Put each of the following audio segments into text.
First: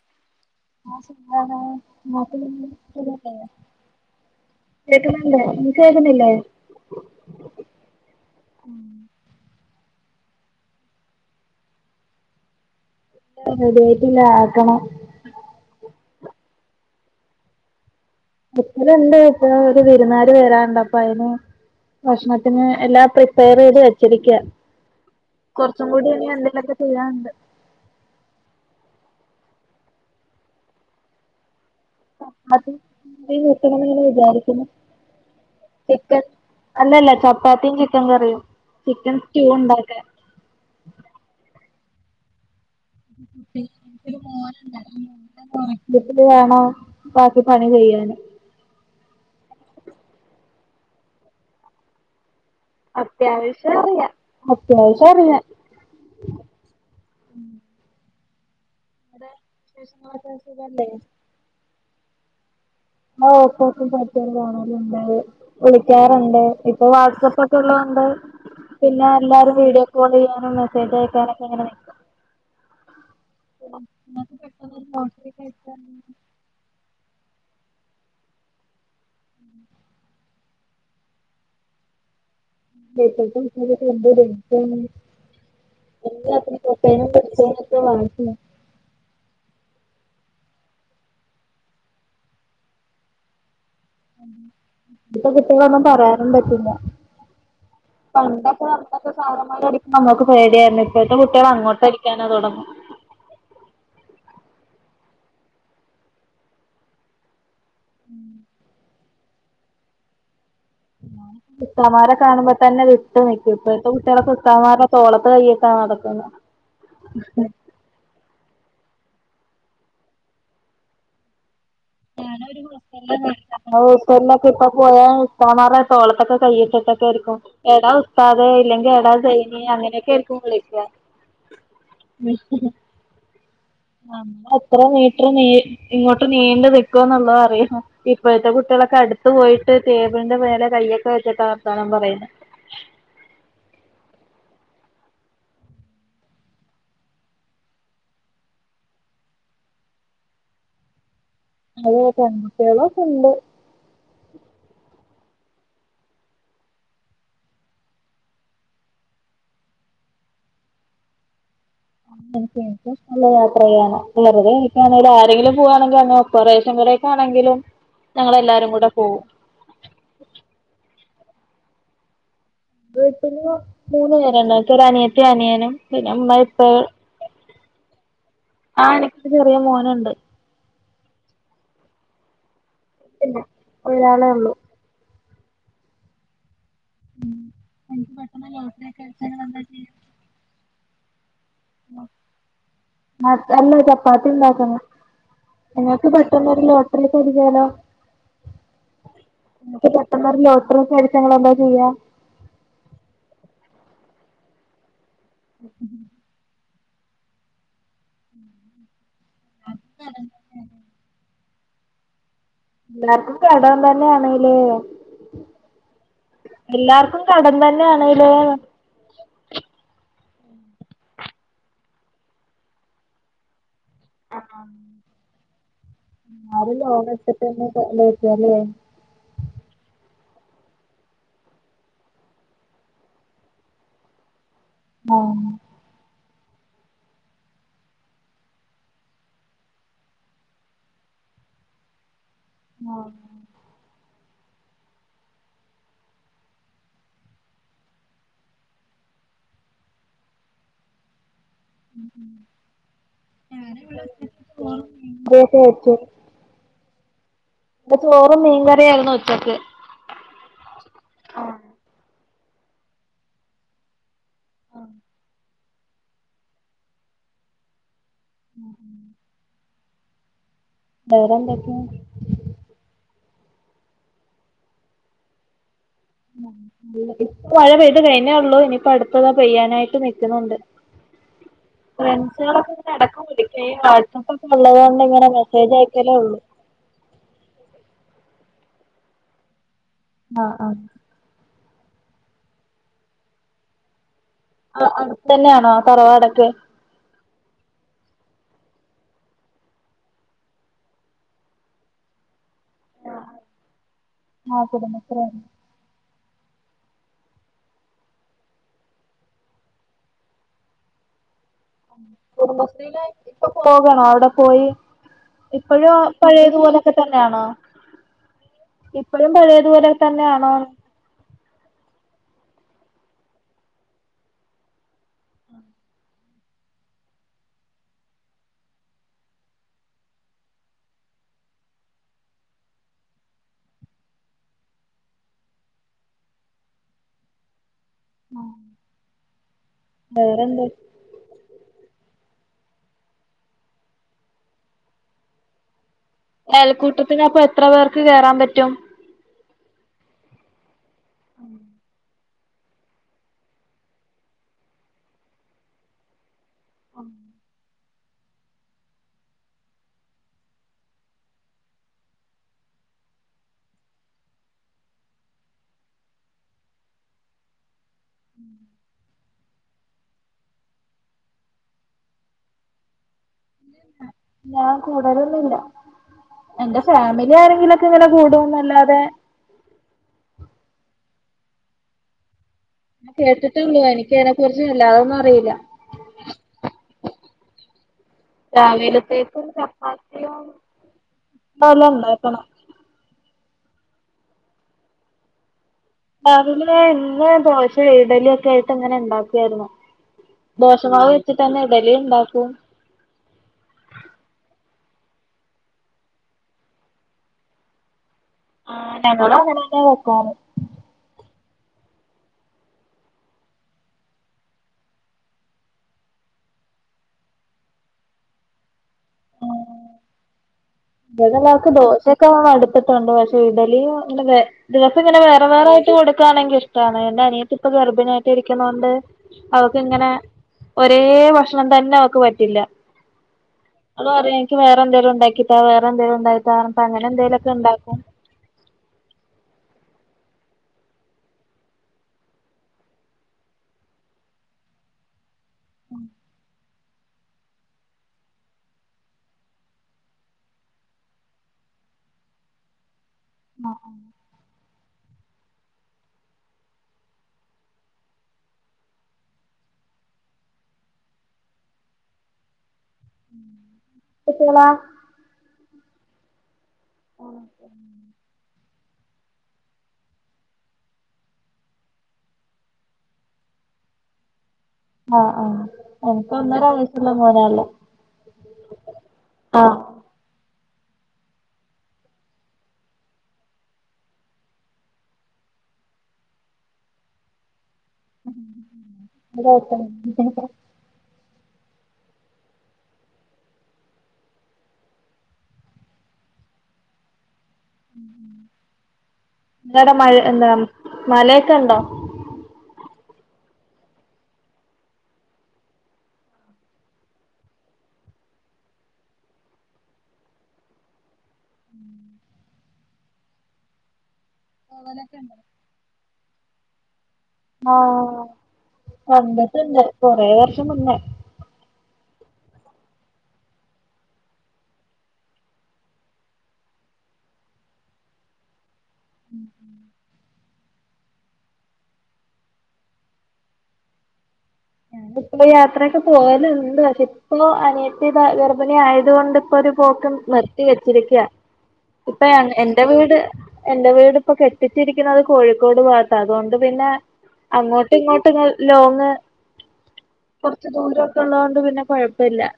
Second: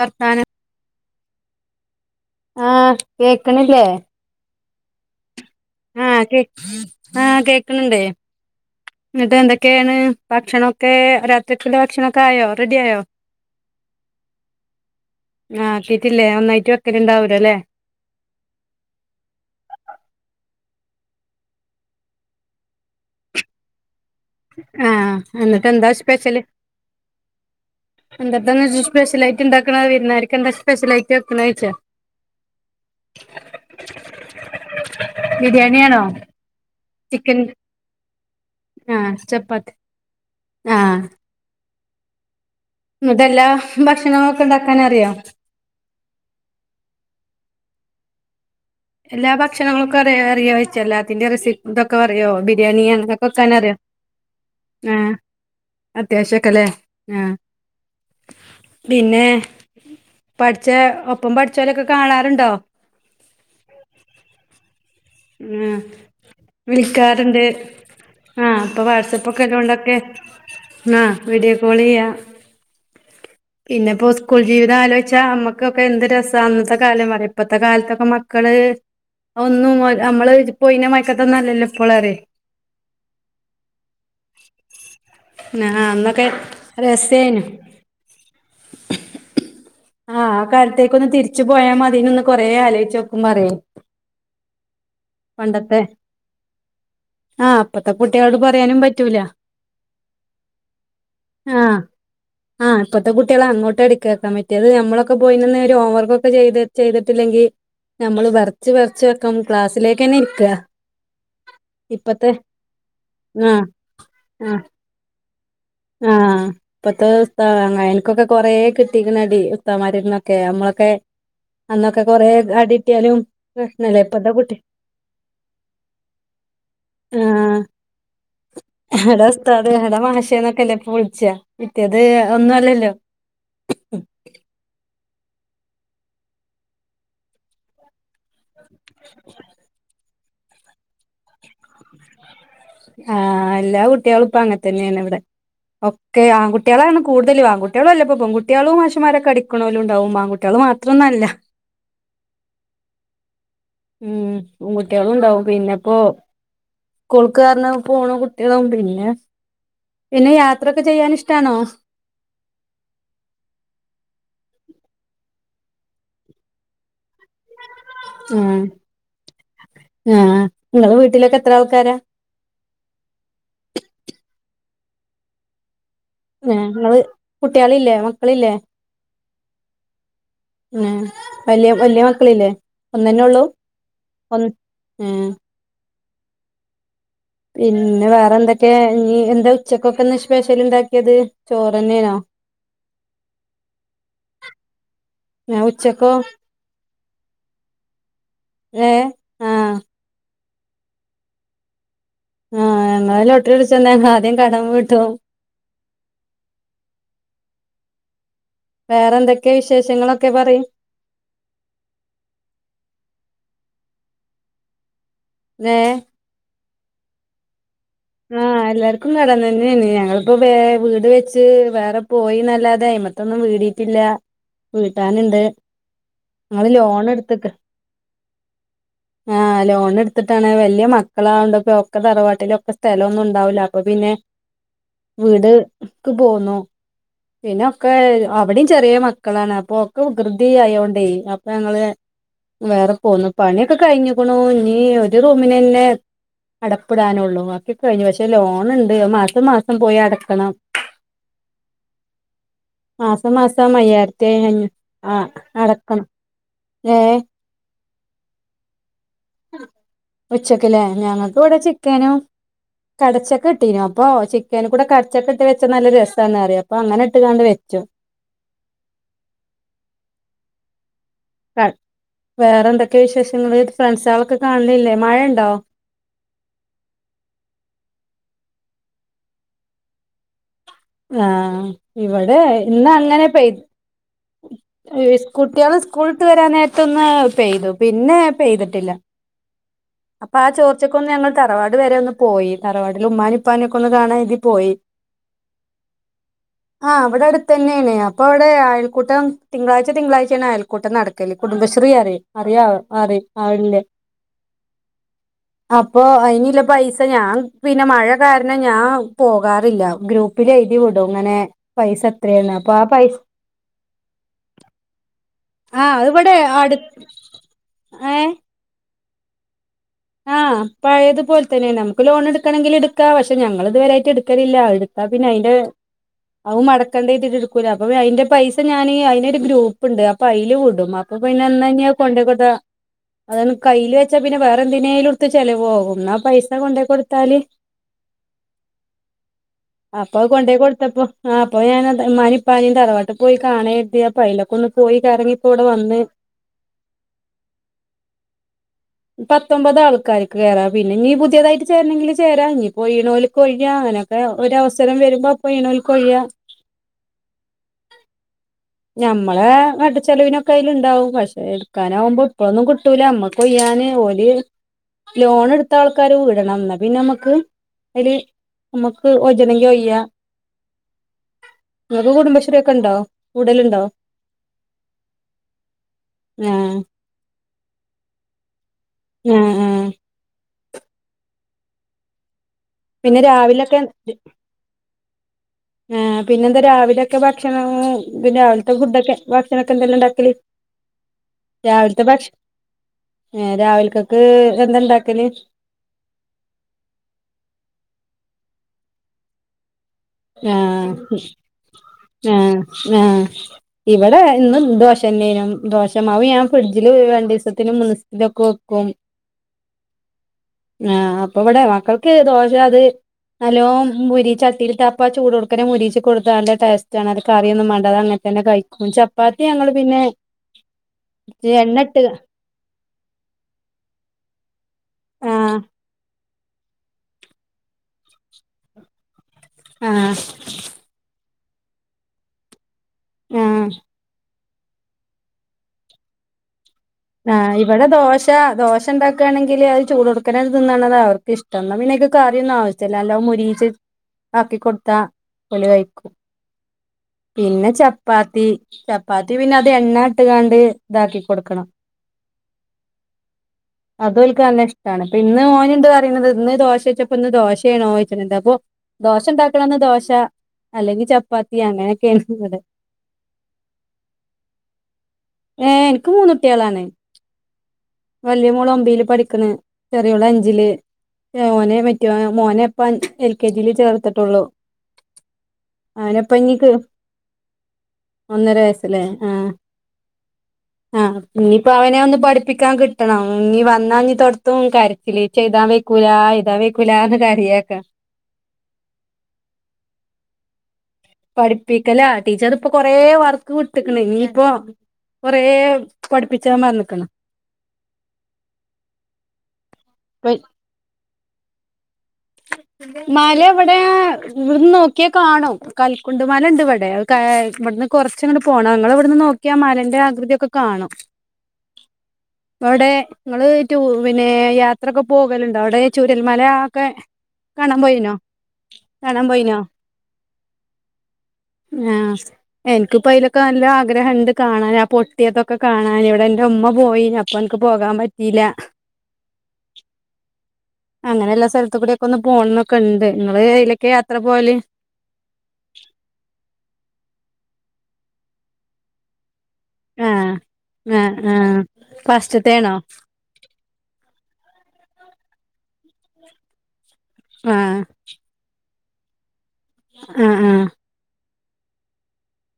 വർത്താനം [inaudible] ആഹ് കേക്കണില്ലേ ആഹ് കേക്ക്‌ന്നിലെ കേ ആഹ് കേക്കണണ്ടേ എന്നിട്ട് എന്തൊക്കെണ് ഭക്ഷണൊക്കെ രാത്രികിലെ ഭക്ഷണൊക്കെ ആയോ റെഡി ആയോ റെഡി ആയിട്ടില്ല ആക്കണം ആഹ ആക്കിട്ടിലല്ലേ ഒന്നായിട്ട് വെക്കല ഉണ്ടാവലോ അല്ലേ വെക്കല്ണ്ട് ഇപ്പൊ ഒരു വിരുന്നാര് വരാന്നുണ്ട് അപ്പ അതിന് ഭക്ഷണത്തിന് എല്ലാം പ്രിപ്പയർ ചെയ്ത് വ ആഹ് എന്നിട്ട് കുറച്ചും എന്താ കൂടി ഇനി എന്തേലൊക്കെ ചെയ്യാനുണ്ട് എന്താന്ന് സ്പെഷ്യലായിട്ട ഉണ്ടാകുന്നെ വിരുന്നാർക്ക് സ്പെ്ഷലായിട്ട വെക്കണ ചോയിച്ച അത് നിക്കണംന്ന് വിചാരിക്കുന്നു ബിരിയാണിയാണോ ചിക്കൻ അല്ലല്ല ചിക്കൻ ചപ്പാത്തിയും ചിക്കൻ കറിയും ചിക്കൻ ആഹ് സ്റ്റൂ ചപ്പാത്തി ഉണ്ടാക്കാൻ ആഹ് എല്ല്ലാ ഭക്ഷണങ്ങളൊക്കെ ഉണ്ടാക്കാന അറിയോ [unintelligible] വേണോ ബാക്കി പണി ചെയ്യൻ എല്ലാ ഭക്ഷണങ്ങളൾക്കും അറിയൂ അറിയോച്ച എല്ലാത്തിന്റെ റെസിപ്പൊക്കെ അറിയോ ബിരിയാണി ഒക്കെ വെക്കാന അറിയോ അത്യാവശ്യം അറിയാം അത്യാവശ്യം ആഹ് അറിയാം അത്യാവശ്യൊക്കെല്ലേ ആഹ് പിന്നെ [unintelligible] പ്പം പഠിച്ചോലൊക്കെ കാണാറുണ്ടോ ഓ ഒപ്പം പടിച്ചൊരെ ഒക്കെ കാണാറ്ണ്ട് ആ വിളിക്കാറുണ്ട് ഇപ്പൊ വാട്സആപ്പ് വിളിക്കാറുണ്ട് ഒക്കെ ഉള്ളതത് കൊണ്ട് ആ ഇപ്പൊ പിന്നെ വാട്സപ്പൊക്കെ എല്ലാരും വീഡിയോ ഉള്ളോണ്ടൊക്കെ കോൾ ചെയ്യാനും മെസ്സേജ് ആ അയക്കാനൊക്കെ വീഡിയോ ഇങ്ങനെ നിക്കും പിന്നെപ്പോ നിങ്ങൾക്ക് സ്കൂൾ പെട്ടെന്ന് ജീവിതം ആലോചിച്ചാൽ നമ്മുക്കൊക്കെ എന്ത് രസം അന്നത്തെ കാലം പറ ഇപ്പത്തെ കാലത്തൊക്കെ മക്കള് ഒന്നും നമ്മള് പോയിന മയക്കത്ത നല്ലല്ലോ ഇപ്പോള്ളോർ ആ [unintelligible] അന്നൊക്കെ രസേനു [unintelligible] ആഹ ആഹ് കാലത്തേക്ക ഒന്ന് തിരിച്ചു പോയാ മതി ഒന്ന് കൊറെ ആലോചിച്ചോക്കും പറയും ഉം ഇപ്പൊ കുട്ടികളൊന്നും പറയാനും പറ്റില്ല ആഹ് ഇപ്പോത്തെ പണ്ടൊത്തെ സർമാരൊക്കെ പേടി നമുക്ക് പേടിയായിരുന്നു ഇപ്പോഴത്തെ കുട്ടികളെ ആഹ് അങ്ങോട്ട് അടിക്കും [unintelligible] ആഹ് ഇപ്പത്തെ കുട്ടികെ അങ്ങോട്ട് അടുക്കക്കാൻ പറ്റിയത് നമ്മളൊക്കെ പോയിന്ന് ഒരു ഓവർക്കൊക്കെ ചെയ്ത് ചെയ്തിട്ടില്ലെങ്കിൽ നമ്മള് വെറിച്ച് വെറച്ച് വെക്കും ക്ലാസ്സിലേക്ക് തന്നെ ഇരിക്കുക ഉസ്താദുമാരെ കാണുമ്പോ തന്നെ വിട്ട് നിക്കും ആഹ് ഇപ്പഴത്തെ കുട്ടികളെ ആഹ് ഉസ്താദുമാരുടെ തോളത്ത് കയ ആഹ് ഇപത്തെ ഉസ്താദുമ എനിക്കൊക്കൊ കൊറേ കിട്ടിക്കണ അടി ഉസ്താദുമാരുന്നൊക്കെ നമ്മളൊക്കെ [inaudible] അന്നൊക്കെ കൊറേ അടിട്ടിയാലും പ്രശ്നല്ല ഇപ്പത്തെ [unintelligible] കുട്ടി ഇപ്പ പോയ ഉസ്താദുമാരുടെ തോളത്തെക്കെ കൈയിട്ടിട്ടെ ആഹ് എടാ ഉസ്താദേ ഇല്ലെങ്കിൽ എടാ ജൈനി അങ്ങനെയൊക്കെ ആയിരിക്കും വിളിക്കാ ല്ലേപ്പൊ വിളിച്ചാ പിറ്റേത് ഒന്നും അല്ലല്ലോ എത്ര മീട്ടർ നീ ഇങ്ങോട്ട് നീണ്ടു നിൽക്കുന്നുള്ളതറിയണം ഇപ്പോഴത്തെ കുട്ടി കുട്ടികളൊക്കെ അടുത്ത് പോയിട്ട് ടേബിളിന്റെ മെലെകയ്യൊക്കെ വെച്ചട്ടാ വർത്താനു പറയുന്നത് ആഹ് എല്ലാ കുട്ടികളും ഇപ്പ അങ്ങെ തന്നെയാണ് ഇവിടെ ഒക്കെ ആൺകുട്ടികളാണ് കൂടുതലും ആൺകുട്ടി പെൺകുട്ടികളും മാശമാരക്കെ അടിക്കണോലും ഉണ്ടാവും ആൺകുട്ടികൾ മാത്ര [unintelligible] അതെ ഫ്രഡ്സ്കളൊക്കെ ഉണ്ട് ഉം പെൺകുട്ടികളും ഉണ്ടാവും പിന്നെപ്പോ സ്കൂൾക്ക് കാരന പോണ കുട്ടികളും പിന്നെ പിന്നെ യാത്രയൊക്കെ ചെയ്യാൻ ഇഷ്ടാണോ [unintelligible] നല്ല യാത്രയാണ് വെറുതെ ആണെങ്ക ആരെങ്കിലും പോവാണെങ്കിൽ അങ്ങനെ ഒക്ക കൊറേശം കൊറേശം ആണെങ്കിലും ആഹ് ഞങ്ങളെല്ലാരും കൂടെ പോകും ആഹ് ങ്ങളെ വീട്ട്ലൊക്കെ എത്രാൾക്കാരാ? വീട്ട്‌ല് മൂന്ന് പേരാള്ളെ എൻക്കൊരനിയത്തിയും അനിയനും പിന്നെ ഉമ്മ ഇപ്പ ഇങ്ങള് കുട്ട്യാളില്ലേ മക്കളില്ലേ? ആഹ് നിക്ക് ചെറിയ മോന്ണ്ട് ഏഹ് വല്യ വലിയ മക്കളില്ലേ പിന്നെ ഓന്നെനൊള്ളൂ ഒരാളെ ഒന്ന് ഉള്ളൂ ഏഹ് പിന്നെ എനിക്ക് പെട്ടെന്ന് വേറെന്തെക്കെ ലോട്ടറിയൊക്കെ ഇനീ അടിച്ചാ എന്താ നിങ്ങളെന്താ ചെയ്യാ ഉച്ചക്കൊക്കെന്ന് സ്പെഷ്യല് ണ്ടാക്കിയെത് [unintelligible] ചപ്പാത്തിണ്ടാക്കണം ഏഹ് ഇങ്ങക്ക് ഉച്ചക്കോ പെട്ടന്നൊരു ലോട്ടറിയൊക്കെ അടിച്ചാലോ ഏഹ് ആഹ് ങ്ങക്ക് പെട്ടെന്നൊരു ലോട്ടറിയൊക്ക അടിച്ചാ എന്താ ചെയ്യാ? ആഹ് ഞങ്ങള് ലൊട്ടറി അടിച്ചന്നെ ആദ്യം കടം വീട്ടും [unintelligible] വേറെന്തൊക്കെയാ വിശേഷങ്ങളൊക്കെ പറി എല്ലാർക്കും കടം തന്നെയാണ്ലെ നേഹ് എല്ലാർക്കും കടം തന്നെ ആഹ് എല്ലാര്ക്കും ന്നും നടന്നുന്നെയെ ഞങ്ങളിപ്പോ വേ വീട് വെച്ച് വേറെ പോയിന്നല്ലാതെ നെയ്മത്തൊന്നും വീടീട്ടില്ല. വീട്ടാന്ണ്ട് ങ്ങള് ആരും ലോണട്ത്ത്ക്ക ലോണെടുത്തിട്ടൊന്നും ഇല്ലായിരിക്കുവല്ലേ ആഹ് ലോണിട്ത്തിട്ടാണ് വല്യ മക്കളാവോണ്ടക്കെ ഒക്കെ തറവാട്ടിലൊക്ക ചെലൊന്നുണ്ടാവൂല്ല അപ്പൊ പിന്നെ ആഹ് വീട് ക്ക് പോന്നു പിന്നൊക്കെ അവ്ടീം ചെറിയ മക്കളാണ് അപ്പൊക്കെ വികൃതി ആയോണ്ടേ അപ്പൊ ഞങ്ങള് വേറെ പോന്നു പണിയൊക്കെ കഴിഞ്ഞ്ക്ക്ണു ഇനീ ഒരു റൂമിനന്നെ അടപ്പ്ടാനൊള്ളൂ ബാക്കി കഴ്ഞ്ഞു പക്ഷെ ലോണ് ണ്ട് മാസം മാസം പോയി അടക്കണം ഉം ഉം മാസം മാസം അയ്യായിര്ത്തി അഞ്ഞു ചോറും ആഹ് മീൻ കറിയൊക്കെ അടക്കണം ഏഹ് ഇന്ന് ചോറും മീൻകറിയാരുന്നു ഉച്ചക്ക് ഉച്ചക്ക്ല്ലേ ഞങ്ങക്ക്വ്ടെ ചിക്കനും കടച്ചക്കട്ടീനു അപ്പൊ ചി ക്കേന്കൂടെ കടച്ചക്കട്ട് വെച്ച നല്ല രസാന്നറിം അപ്പൊങ്ങന്ട്ട്കാണ്ട് വെച്ചു. ഉം വേറന്തെക്കെയ? വേറെന്തൊക്കെ വിശേഷങ്ങള് ഫ്രണ്ട്സാളെക്കെ കാണ്ലില്ലേ മഴണ്ടോ? ഇപ്പ മഴ പെയ്ത് കഴിഞ്ഞേ ഉള്ളു ഇനീപ്പോ അടുത്തതാ പെയ്യാനായിട്ട് നിക്കുന്നുണ്ട് ആഹ് ഇവ്ടെ ഫ്രണ്ട്സുകളൊക്കെ ഇങ്ങനെ ഇടക്ക് ഇന്നങ്ങനെ പെയ് വിളിക്കും ഈ വാട്ട്സപ്പും ഈസ് കൂട്ട്യാള് സ്കൂൾട്ട് വരാനേര ത്ത്ന്ന് പെയ്തു പിന്നെ പെയ്തിട്ടില്ല അപ്പൊ ആ ആഹ് ആഹ് ചോർച്ചക്കൊന്ന് ഞങ്ങ തറവാട് വരെ ഒന്ന് പോയി തറവാട്ടിൽ ഉമ്മാനിപ്പാനൊക്കൊന്ന് കാണാൻ പോയി ആഹ് അടുത്തന്നെയാണോ തറവാടെക്കെ? ആഹ് ഇവ്ടെ അട്ത്തന്നേണ് അപ്പവ്ടെ അയൽ കൂട്ടം തിങ്ക്ളാഴ്ച തിങ്ക്ളാഴ്ചെണ് അയൽക്കൂട്ടം നടക്കല് കുടുംബശ്രീയറിം, അറിയാവൊ? അറിം ആള്ല്ലേ ആഹ് കുടുംബശ്രീയിലാ അപ്പൊ അയിന്ള്ള പൈസ ഞാ പിന്നെ മഴ കാരണം ഞാ പോകാറില്ല ഗ്രൂപ്പ് പ്പ്‌ല് എഴ്തിവിടും ങ്ങനെ കുടുംബശ്രീലെ ഇപ്പൊ പോകണൊ അവ്ടെ പോയി ആ ഇപ്പൊഴും അത് ഇവിടെ പഴേതു അടു പോലൊക്കെ തന്നെയണോ? ഏ ഇപ്പഴും പഴേതുപോലെ തന്നെയണൊന്ന് പഴേതു പോൽതന്നെണ് അമ്ക്ക് ലോണെടുക്കണങ്കിലെടുക്കാ പക്ഷെ ഞങ്ങളിതുവരായിട്ട് എട്ക്കലില്ല എടുത്താ പിന്നെ അയ്ന്റെ അവും മടക്കണ്ടേ [unintelligible] എടുക്കൂല അപ്പൊ അയ്ന്റെ പൈസ ഞാന് അയിനൊരു ഗ്രൂപ്പ്ണ്ട് അപ്പൊ അയില് വിടും അപ്പൊ പിന്നെന്ന നി അത് കൊണ്ടെ കൊടുത്ത അത് കയ്യിൽ വെച്ചാ പിന്നെ വേറെ എന്തിനേലുട്ത്ത് ചെലവോകും എന്നാ പൈസ കൊണ്ടേ കൊടുത്താല് അപ്പൊ അത് കൊണ്ടോയി വേറെന്ത് കൊടുത്തപ്പോ ആ അപ്പൊ ഞാൻ ഇമ്മാനിം ഉപ്പാനിം തറവാട്ടിൽ പോയി കാണേരുതി അപ്പൊ അയിഊലൊക്കെ ഒന്ന് പോയി കറങ്ങിപ്പോ ഇപ്പൊ ഇവിടെ വന്ന് ഏൽക്കൂട്ടത്തിനപ്പൊ എത്ര പേർക്ക് കേറാൻ പറ്റും പത്തൊമ്പത് ആൾക്കാര്ക്ക് കേറാ പിന്നെനി പുതിയതായിട്ട് ചേരണെങ്കിൽ ചേരാ ഇനിപ്പോ ഒഴ്ന്നോൽക്ക് ഒഴ്യാം അയ്നൊക്കെ ഒരവസരം വരുമ്പോ അപ്പൊ ഒഴിന്നോൽക്ക് ഒഴിയാം [inaudible] ഞമ്മളെ വട്ട ചെലവിനൊക്കേയ്ലണ്ടാവും പക്ഷെ എടുക്കാനാവുമ്പോ ഇപ്പൊന്നും കിട്ടൂല നമ്മ ഒയാന് ഓല് ലോണെടുത്താൾക്കാര് വിടണം എന്ന പിന്നെ നമ്മക്ക് അയ്ല് നമുക്ക് ഒ യണങ്കി ഒയ്യ ങ്ങക്ക് കുടുംബശ്രീ ഒക്കെണ്ടോ ഞാൻ കൂടലൊന്നുല്ല ആഹ് എന്റെ ഫാമിലി ആരെങ്കിലൊ ക്കെങ്ങനെ കൂടുന്നല്ലാതെ ആഹ് ആഹ് പിന്നെ കേട്ടിട്ടുല്ല രാവിലൊക്കെ എനിക്ക് അയ്നെക്കുറിച്ച് വല്ലാതൊന്നും അറിയില്ല ആഹ് പിന്നെന്താ രാവിലെയൊക്കെ ഭക്ഷണം പിന്നെ രാവിലത്തെ ഫുഡൊക്കെ രാവിലത്തേക്കും ഭക്ഷണൊക്കെന്തെല്ലാ ഉണ്ടാക്കല് ചപ്പാത്തിയും വല്ലോം രാവിലത്തെ ഭക്ഷ ഉണ്ടാക്കണം ഏ രാവിൽക്കക്ക് എന്താണ്ടാക്കല് രാവ് വിലെ ഇന്ന് ദോശ ഇഡലി ഒക്കെ ആയിട്ട് ഇങ്ങനെ ഉണ്ടാക്കിയാരുന്നു ആഹ് ദോശമാവ് വെച്ചിട്ട് തന്നെ ഇടലിണ്ടാക്കും ആഹ് ആഹ് ഇവിടെ ന്നും ദോശ തന്നേനും ദോശമാവ് ഞാൻ ഫ്രിഡ്ജില് രണ്ടിസത്തിനും മൂന്നിസത്തിനും ഒക്കെ വ ആഹ് ഞങ്ങളു അങ്ങനെന്നെ വെക്കാറ് ആ അപ്പൊവിടെ മക്കൾക്ക് ദോശാത് നല്ലോം മൊരി ചട്ടിലിട്ട ഇപ്പൊ ആ ചൂടോടുതനെ മൊരിയിച്ച് കൊടുത്താ നല്ല ടേസ്റ്റാണ് അത് കറിയൊന്നും വേണ്ട അതങ്ങൻതന്നെ കഴിക്കും ചപ്പാത്തി ഞങ്ങൾ പിന്നെ ഇവിടെള്ളാൾക്ക് എണ്ണ ഇട്ട് ദോശയൊക്കെ മടുത്തിട്ടൊണ്ട് പക്ഷെ ഇഡലിയും അ- ദിവസങ്ങനെ വേറെ ആഹ് വേറായിട്ട് കൊടുക്കാണെങ്കി ഇഷ്ടാണ് എന്റെ അനിയത്തി ഇപ്പൊ ഗർഭിണി ആയിട്ട് ഇരിക്കുന്നോണ്ട് അവക്കിങ്ങനെ ആഹ് ഒരേ ഭക്ഷണം തന്നവക്ക് പറ്റില്ല ആഹ് അവള് പറയും എനിക്ക് വേറെന്തേലും ഒണ്ടാക്കി താ വേറെന്തെലും ഒണ്ടാക്കി [unintelligible] അങ്ങനെ എന്തെലൊക്കെണ്ടാക്കും ദോശണ്ടാക്കാണെങ്കില് അത് ചൂടോടുക്കനെ തിന്നണതാ അവർക്ക് ഇഷ്ടം എന്നാ പിന്നേക്ക് കറിയൊന്നും ആവശ്യ ച്ചെല്ലാല്ലോം മൊരിയിച്ച് ആക്കി കൊടുത്താ ഓല് കഴിക്കും പിന്നെ ചപ്പാത്തി ചപ്പാത്തി പിന്നത് എണ്ണ ഇട്ട്കാണ്ട് ഇതാക്കി കൊടുക്കണം ആഹ് അതോല്ക്ക് നല്ല ഇഷ്ടാണ് ഇപ്പൊ ഇന്ന് ഓനിണ്ട് പറയുന്നത് ഇന്ന് ദോശെച്ചപ്പോ ഇന്ന് ദോശയാണോയ്ക്കണ് ണ്ട് അപ്പൊ ദോശണ്ടാക്കണന്ന് ദോശ അല്ലെങ്കി ചപ്പാത്തി അങ്ങനെക്കെയാണ് ഇവിടെ പ്പ പൂള ഏഹ് എനക്ക് മൂന്നൂട്ടികളാണ് വല്യ മോള് ഒമ്പീല് പഠിക്കണ് ചെറിയോളഞ്ചില് ഓനെ മറ്റോ മോനെപ്പം എൽ കെ ജില് ചേർത്തിട്ടുള്ളു ആഹ് ആ എനക്ക് ഒന്നര വയസ്സുള്ള മോനാള്ളെ ഒന്നര വയസ്സ്ള്ളേ ആഹ് ആ ഇന്നിപ്പോ അവനെ ഒന്ന് പഠിപ്പിക്കാൻ കിട്ടണം ഇനി വന്നാ ഇനി തൊടത്തും കര ഇലീച്ചെഴുതാൻ വെയ്ക്കൂല എയ്താൻ വെയ്ക്കൂല എന്ന് കരയാക്ക [unintelligible] പഠിപ്പിക്കലാ ടീച്ചറിപ്പൊ കൊറേ വർക്ക് വിട്ട്ക്കണ് ഇനീപ്പൊ കൊറെ പഠിപ്പിച്ചാ പറന്ക്കണ് ങ്ങാടെ മഴ എന്താ മലയെക്കെണ്ടോ ഉ മലവ്ടെ ഇവിട്ന്ന് നോക്കിയാ കാണു കൽക്കുണ്ട് മലണ്ട് ഇവിടെ കാ ഇവിടുന്ന് കൊറച്ചങ്ങട് പോണം ഞങ്ങളവിടുന്ന് നോക്കിയാ മലന്റെ ആകൃതിയൊക്കെ കാണും [inaudible] അവിടെ ങ്ങള് ടൂ പിന്നെ യാത്രൊക്കെ പോകലുണ്ടാവിടെ ചുരൽമല ഒക്കെ കാണാൻ പോയിനോ ആഹ് കാണാൻ പോയിനോ കണ്ടിട്ടുണ്ട് കൊറേ വർഷം മുന്നെ ആഹ് എനിക്കിപ്പയ്ലക്കെ നല്ല ആഗ്രഹണ്ട് കാണാന് ആ പൊട്ടിയതൊക്കെ കാണാന് ഇവിടെന്റുമ്മ പോയിനി അപ്പൊനക്ക് പോകാൻ പറ്റീല്ല [inaudible] അങ്ങനെള്ള സ്ഥലത്തു കൂടിയെക്കൊന്ന് പോണംന്നൊക്കെണ്ട് നിങ്ങള് എയ്ലേക്കെ യാത്ര പോവല് [unintelligible] യാത്രയൊക്കെ പോവല്ണ്ട് പക്ഷെപ്പോ അനിയത്തി സ ഗർഭിണി ആയത് കൊണ്ട് ഇപ്പോരു പോക്ക് ആഹ് നിർത്തി ആഹ് വെച്ചിരിക്കയ ആഹ് ഇപ്പ ഫസ്റ്റ്ത്തെയാണോ എന്റെ വീട് എന്റെ വീട്പ്പോ കെട്ടിച്ചിരിക്കുന്നത് കോഴിക്കോട് ഭാഗത്താതുകൊണ്ട് പിന്നെ ആഹ് അങ്ങോട്ടും ഇങ്ങോട്ട്ങ്ങ ലോങ്ങ് ആഹ് ആഹ് കൊറച്ച് ദൂരൊക്കൊള്ളോണ്ട് പിന്നെ കൊഴപ്പില്ല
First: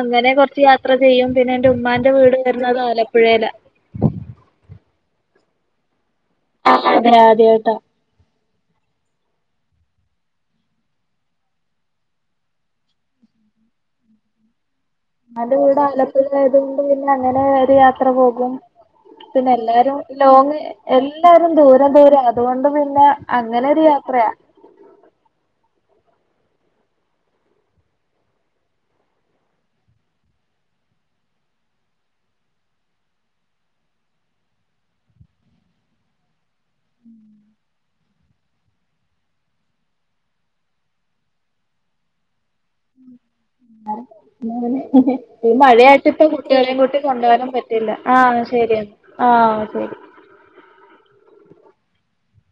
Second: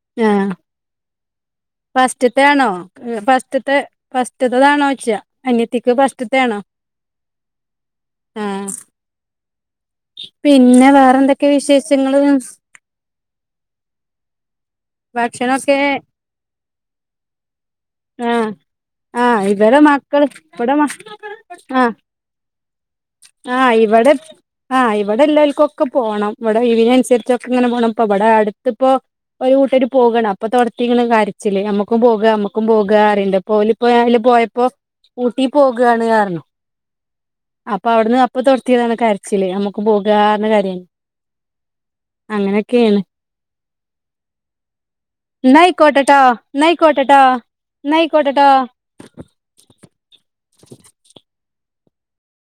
അങ്ങനെ ആഹ് കൊറച്ച് യാത്ര ചെയ്യും പിന്നെ എന്റെ ഉമ്മാന്റെ വീട് വരുന്നതാലപ്പുഴയിലാ ഫസ്റ്റത്തതാണോയ്ച്ച്യ അന്യത്തിക്ക് ഫസ്റ്റത്തയാണോ അതെ ആദ്യായിട്ടാ ആഹ പിന്നെ വേറെ ന്തൊക്കെ വിശേഷങ്ങൾ അന്റെ ഭക്ഷണൊക്കെ വിടെ ആലപ്പുഴ ആയതുക കൊണ്ട് പിന്നെ അങ്ങനെ ഒരു യാത്ര ആഹ് പോകും ആഹ് പിന്നെ ഇവരെ ല്ലാരും മക്കള് ലോങ് ഇവിടെ മ എല്ലാരും ആഹ് ദൂരെം ദൂരെം അതുകൊണ്ട് പിന്നെ അങ്ങനെ ആഹ് ഒരു ഇവിടെ യാത്രയാ ആഹ് ഇവിടെ ഇല്ലാക്ക ഒക്കെ പോകണം ഇവിടെ ഒഴിവ്നനുസരിച്ചൊക്കെ ഇങ്ങനെ പോണം ഇപ്പ ഇവിടെ അടുത്തിപ്പോ ഒരു കൂട്ടർപോകണം അപ്പൊ തുടതിക്ക്ണ് കരച്ചില് നമ്മുക്കും പോക നമ്മക്കും പോകാ പറിണ്ട്. ഓലിപ്പോ അതില് പോയപ്പോ ഊട്ടി പോകാണു പറഞ്ഞു അപ്പൊ അവിടുന്ന്പ്പോ തുടത്തിയതാണ് കരച്ചില് നമുക്ക്പോകാ പറഞ്ഞു കരയാണ് അങ്ങനെയൊക്കെയാണ് ഈ എന്നാ മഴയായിട്ട് ആയിക്കോട്ടെട്ടോ ഇപ്പ എന്നാ കുട്ടികളെയും കൂട്ടി ആയിക്കോട്ടെട്ടോ കൊണ്ടുവ പറ്റും എന്നാ ആഹ ആയിക്കോട്ടെട്ടോ ശരിയ ആഹ ശരി [inaudible]